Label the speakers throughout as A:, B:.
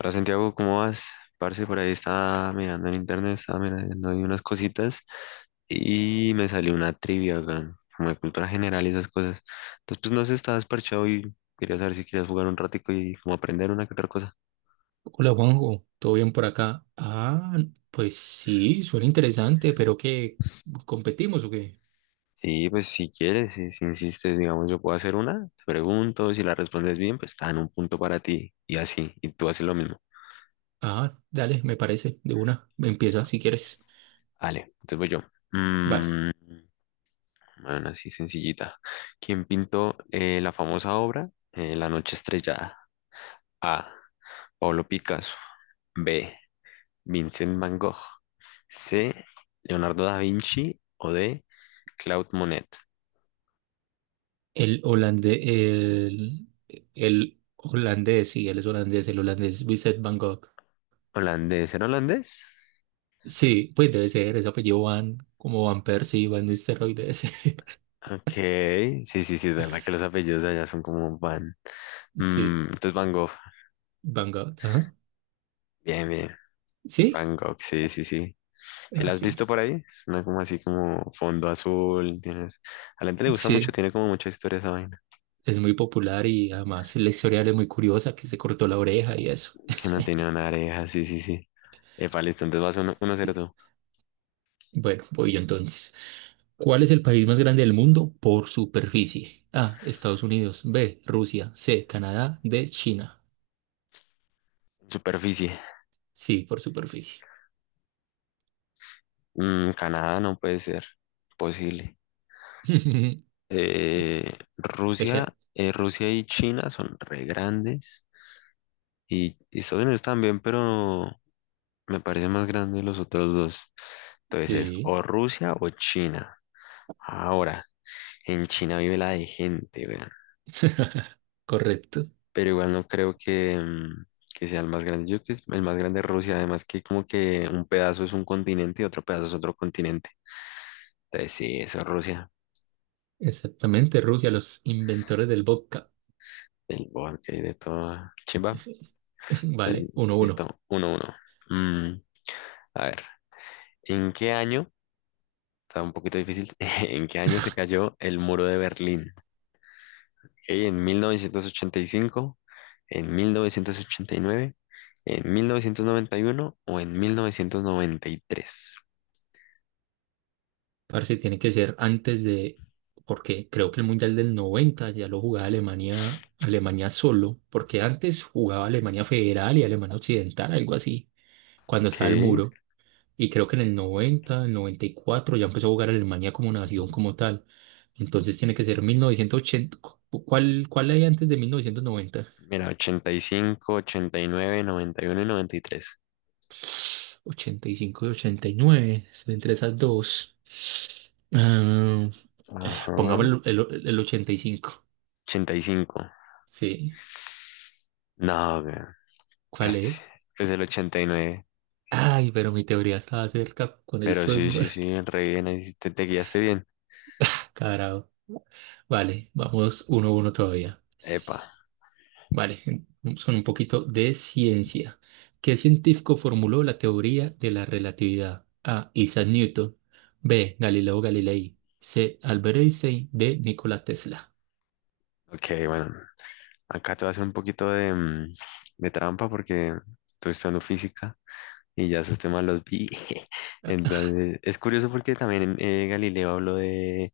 A: Hola Santiago, ¿cómo vas? Parce, por ahí estaba mirando en internet, estaba mirando ahí unas cositas y me salió una trivia, weón, como de cultura general y esas cosas. Entonces, pues no sé, estaba desparchado y quería saber si querías jugar un ratico y como aprender una que otra cosa.
B: Hola Juanjo, ¿todo bien por acá? Pues sí, suena interesante, pero ¿qué? ¿Competimos o qué?
A: Sí, pues si quieres, si insistes, digamos, yo puedo hacer una, te pregunto, si la respondes bien, pues está en un punto para ti y así, y tú haces lo mismo.
B: Ah, dale, me parece, de una, empieza si quieres.
A: Vale, entonces voy yo.
B: Vale,
A: Mm, Bueno, así sencillita. ¿Quién pintó la famosa obra La noche estrellada? A. Pablo Picasso. B. Vincent Van Gogh. C. Leonardo da Vinci. O D. Claude Monet.
B: el holandés, el, el holandés, sí, él es holandés, el holandés Vincent Van Gogh.
A: ¿Holandés? ¿Era holandés?
B: Sí, pues debe ser, ese apellido Van, como Van Persie, Van Nistelrooy, debe ser.
A: Ok. Sí, sí, sí, es verdad que los apellidos de allá son como Van.
B: Sí,
A: Entonces Van Gogh.
B: Van Gogh, ajá.
A: Bien, bien.
B: Sí,
A: Van Gogh, sí, sí, sí. ¿Si la has
B: así.
A: visto
B: Sí,
A: por ahí? Es una como así como fondo azul. Tienes. A la gente le gusta
B: sí,
A: mucho, tiene como mucha historia esa vaina.
B: es muy popular y además la historia de él es muy curiosa, que se cortó la oreja y eso.
A: Que no tenía una areja, sí, sí, sí. Epa, listo, entonces vas uno, 1-0
B: Sí.
A: tú.
B: Bueno, voy yo entonces. ¿Cuál es el país más grande del mundo por superficie? A, Estados Unidos. B, Rusia. C, Canadá. D, China.
A: Superficie.
B: Sí, por superficie.
A: Canadá no puede ser posible. Eh,
B: ¿De qué?
A: Rusia, eh, Rusia y China son re grandes. Y Estados Unidos también, pero me parece más grande los otros dos. Entonces es
B: Sí,
A: o Rusia o China. Ahora, en China vive la de gente, weón.
B: correcto.
A: Pero igual no creo que, que sea el más grande. Yo creo que es el más grande de Rusia, además que como que un pedazo es un continente y otro pedazo es otro continente. Entonces sí, eso es Rusia,
B: Exactamente, Rusia, los inventores del vodka.
A: el bosque y de todo. Chimba.
B: Vale,
A: Entonces,
B: uno uno.
A: listo, 1-1. Mm, a ver, ¿en qué año? Está un poquito difícil. ¿En qué año se cayó el muro de Berlín? Ok, ¿en 1985? ¿En 1989? ¿En 1991 o en 1993?
B: Parece tiene que ser antes de, porque creo que el Mundial del 90 ya lo jugaba Alemania, Alemania solo, porque antes jugaba Alemania Federal y Alemania Occidental, algo así, cuando
A: Ok.
B: estaba el muro. Y creo que en el 90, el 94 ya empezó a jugar Alemania como nación, como tal. Entonces tiene que ser 1980. ¿Cuál, hay antes de 1990?
A: Mira, ochenta y cinco, ochenta y nueve, noventa, noventa y uno y noventa y uno tres.
B: 85 y 89. Estoy entre esas dos. Ah,
A: Ajá.
B: pongamos el 85.
A: 85.
B: Sí.
A: No, güey,
B: ¿Cuál
A: casi.
B: es?
A: Es el 89.
B: Ay, pero mi teoría estaba cerca con el
A: Pero sí,
B: fútbol.
A: sí, sí, re bien. Ahí sí te, guiaste bien.
B: Carajo. Vale, vamos uno a uno todavía.
A: Epa.
B: Vale, vamos con un poquito de ciencia. ¿Qué científico formuló la teoría de la relatividad? A, Isaac Newton. B, Galileo Galilei. C, Albert Einstein. D, Nikola Tesla.
A: Ok, bueno. Acá te voy a hacer un poquito de, de trampa porque estoy estudiando física y ya esos temas los vi.
B: Ah, ah,
A: Entonces, es curioso porque también Galileo habló de,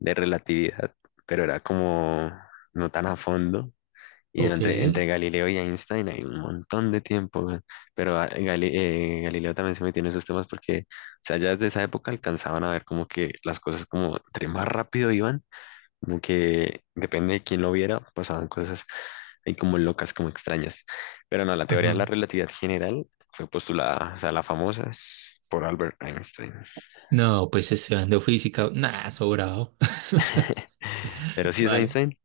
A: de relatividad, pero era como no tan a fondo. Y no, entre
B: ok.
A: Galileo y Einstein hay un montón de tiempo, weón. Pero Galileo también se metió en esos temas porque, o sea, ya desde esa época alcanzaban a ver como que las cosas como entre más rápido iban, como que depende de quién lo viera, pasaban cosas ahí como locas, como extrañas. Pero no, la teoría
B: Ajá.
A: de la relatividad general fue postulada, o sea, la famosa es por Albert Einstein.
B: No, pues estudiando física. Nah, sobrado.
A: Pero sí es
B: Vale.
A: Einstein.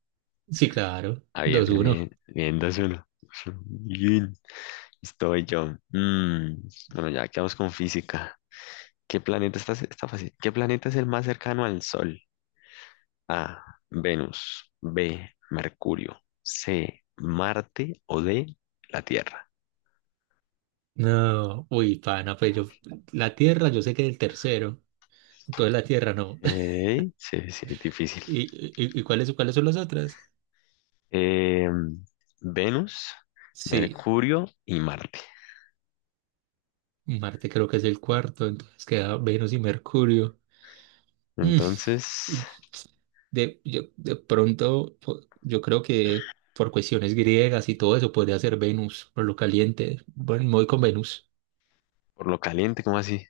B: Sí, claro.
A: Ah, bien,
B: Dos
A: bien, bien,
B: uno.
A: bien, 2-1. Bien. Estoy yo. Bueno, ya quedamos con física. ¿Qué planeta está fácil? ¿Qué planeta es el más cercano al Sol? A. Venus. B. Mercurio. C. Marte. O D. La Tierra.
B: No, uy, pana, la Tierra, yo sé que es el tercero, entonces la Tierra no.
A: Ey, sí, sí, difícil.
B: ¿Y, y cuáles, cuáles son las otras?
A: Em, Venus,
B: Sí,
A: Mercurio y Marte.
B: Marte creo que es el cuarto, entonces queda Venus y Mercurio. Mm,
A: Entonces,
B: De, de pronto, yo creo que por cuestiones griegas y todo eso podría ser Venus, por lo caliente. Bueno, me voy con Venus.
A: por lo caliente, ¿cómo así?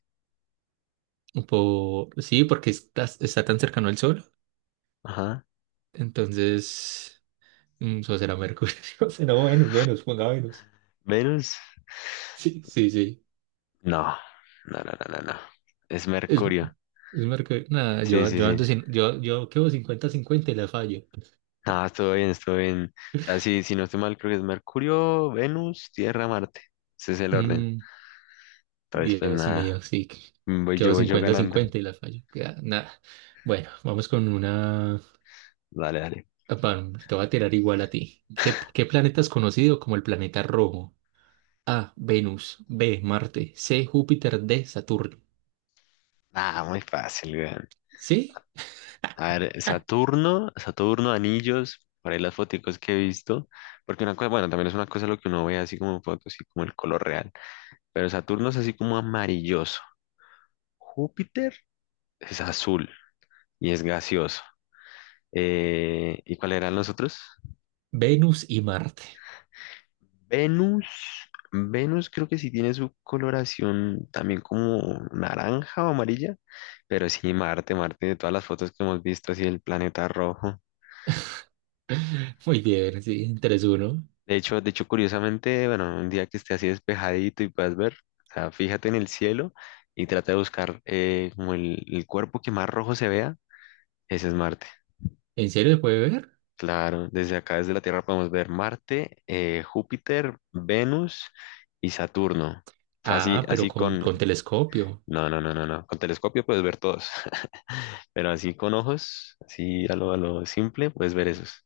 B: Por sí, porque está, está tan cercano al Sol.
A: Ajá.
B: Entonces, eso será Mercurio. Si no, Venus, Venus, ponga Venus.
A: Venus.
B: Sí, sí, sí.
A: No, no, no, no, no, no. Es Mercurio.
B: Es Mercurio. Nada,
A: Sí, sí,
B: yo
A: sí.
B: ando sin, yo quedo cincuenta cincuenta y la fallo.
A: Ah, estuvo bien, estuvo bien. O sea, sí, si no estoy mal, creo que es Mercurio, Venus, Tierra, Marte. Ese es el orden.
B: Mm,
A: Entonces, pues
B: Dios
A: nada,
B: mío, sí.
A: voy yo,
B: Quedó
A: voy yo
B: cincuenta
A: ganando.
B: cincuenta y la fallo. Queda nada. Bueno, vamos con una.
A: Dale, dale.
B: Papá, te voy a tirar igual a ti. Qué planeta es conocido como el planeta rojo? A, Venus. B, Marte. C, Júpiter. D, Saturno.
A: Ah, muy fácil, weón.
B: ¿Sí?
A: A ver, Saturno, Saturno, anillos, por ahí las foticos que he visto. Porque una cosa, bueno, también es una cosa lo que uno ve así como en fotos, así como el color real. Pero Saturno es así como amarilloso. Júpiter es azul y es gaseoso. ¿Y cuáles eran los otros?
B: Venus y Marte.
A: Venus, Venus creo que sí tiene su coloración también como naranja o amarilla, pero sí Marte, Marte de todas las fotos que hemos visto así el planeta rojo.
B: Muy bien, sí. Tres uno.
A: De hecho curiosamente, bueno, un día que esté así despejadito y puedas ver, o sea, fíjate en el cielo y trata de buscar como el, cuerpo que más rojo se vea, ese es Marte.
B: ¿En serio se puede ver?
A: Claro, desde acá, desde la Tierra podemos ver Marte, Júpiter, Venus y Saturno. O sea, así,
B: Ah, pero
A: así con.
B: con telescopio.
A: No, no, no, no, no. Con telescopio puedes ver todos. Pero así con ojos, así a lo, simple, puedes ver esos.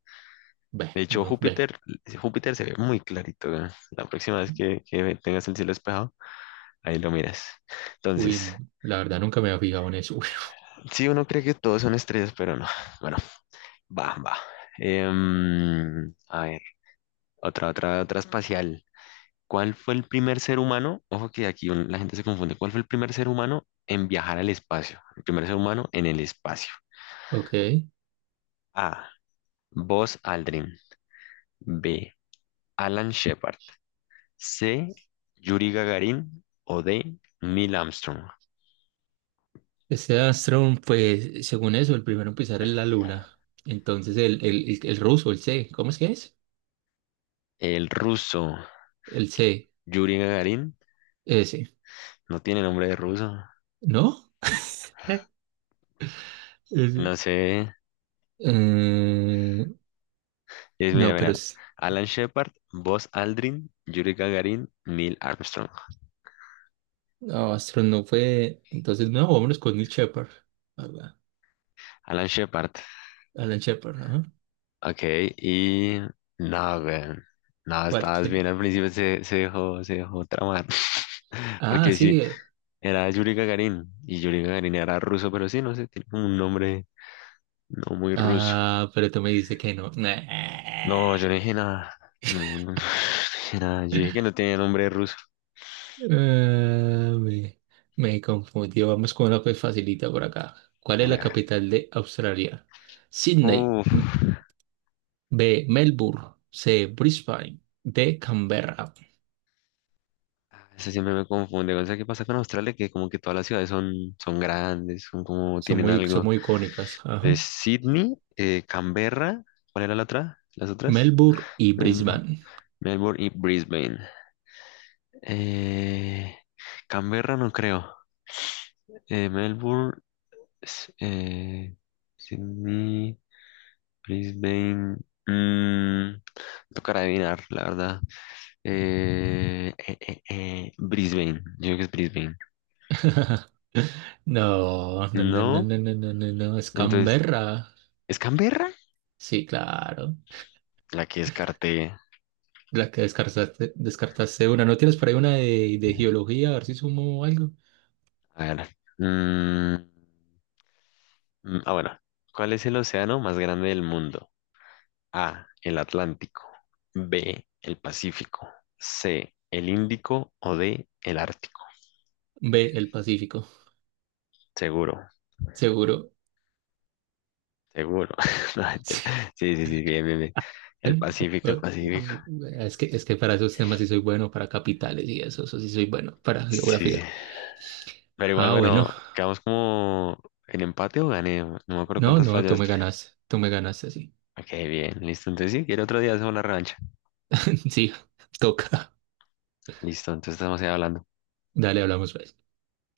A: De
B: Ve,
A: hecho,
B: no, ve.
A: Júpiter se ve muy clarito. ¿No? La próxima vez que tengas el cielo despejado, ahí lo miras. Entonces,
B: Uy, la verdad nunca me había fijado en eso.
A: sí, uno cree que todos son estrellas, pero no. Bueno, va, va. A ver, otra espacial. ¿Cuál fue el primer ser humano? Ojo que aquí la gente se confunde. ¿Cuál fue el primer ser humano en viajar al espacio? El primer ser humano en el espacio.
B: Ok.
A: A. Buzz Aldrin. B. Alan Shepard. C. Yuri Gagarin. O D. Neil Armstrong.
B: Este Astron, pues, según eso, el primero en pisar es la luna. Entonces, el ruso, el C, ¿cómo es que es?
A: El ruso
B: El C,
A: Yuri Gagarin
B: ese,
A: no tiene nombre de ruso.
B: ¿no? Eh, Ese.
A: No sé.
B: Eh,
A: Mira,
B: no, pero
A: mira.
B: es,
A: Alan Shepard, Buzz Aldrin, Yuri Gagarin, Neil Armstrong.
B: no, Astron no fue. Entonces, no, vámonos con Nick Shepard. Ala-
A: Alan Shepard.
B: Alan Shepard, ajá.
A: Ok, y. No, güey. No,
B: ¿Cuál
A: estabas
B: quién?
A: bien al principio, se dejó tramar.
B: Ah,
A: Porque sí,
B: sí.
A: era Yuri Gagarin. Y Yuri Gagarin era ruso, pero sí, no sé, tiene como un nombre no muy ruso.
B: Ah, pero tú me dices que no.
A: No,
B: Nah.
A: yo no dije nada. No, no, no no dije nada. Yo dije que no tenía nombre ruso.
B: Ah, me, Me confundí. Vamos con una pues facilita por acá. ¿Cuál es
A: Hágale,
B: la
A: a ver.
B: capital de Australia? Sydney.
A: Uf.
B: B, Melbourne. C, Brisbane. D, Canberra.
A: Eso siempre me confunde. O sea, ¿qué pasa con Australia? Que como que todas las ciudades son, grandes, son como tienen
B: Son
A: algo.
B: muy icónicas. Ajá.
A: Entonces, Sydney, Canberra, ¿cuál era la otra? ¿Las otras?
B: Melbourne y
A: Melbourne,
B: Brisbane.
A: Melbourne y Brisbane. Eh, Canberra no creo. Melbourne. S- eh, Sydney, Brisbane. mm, Tocará adivinar, la verdad. Brisbane, yo creo que es Brisbane.
B: No, no, no, no,
A: No,
B: no, no, no, no, no. Es
A: entonces,
B: Canberra.
A: ¿es Canberra?
B: Sí, claro.
A: La que descarté.
B: La que descartaste, descartaste una. ¿No tienes por ahí de geología? A ver si sumo algo.
A: A ver. mm, bueno. ¿Cuál es el océano más grande del mundo? A, el Atlántico. B, el Pacífico. C, el Índico o D, el Ártico.
B: B, el Pacífico.
A: Seguro.
B: Seguro.
A: Seguro. No, mentira. Sí, sí, sí, bien, bien, bien. El
B: Eh,
A: Pacífico, el Pacífico.
B: Es que para esos temas sí soy bueno, para capitales y eso sí soy bueno, para
A: Sí,
B: geografía.
A: sí. Pero igual,
B: Ah, bueno,
A: bueno, quedamos como en empate o gané. No me acuerdo
B: no,
A: cuántas
B: no,
A: fallaste.
B: tú me ganas así.
A: Ok, bien, listo. Entonces sí, quiero otro día hacer una revancha.
B: Sí, toca.
A: Listo, entonces estamos ahí hablando.
B: Dale, hablamos pues.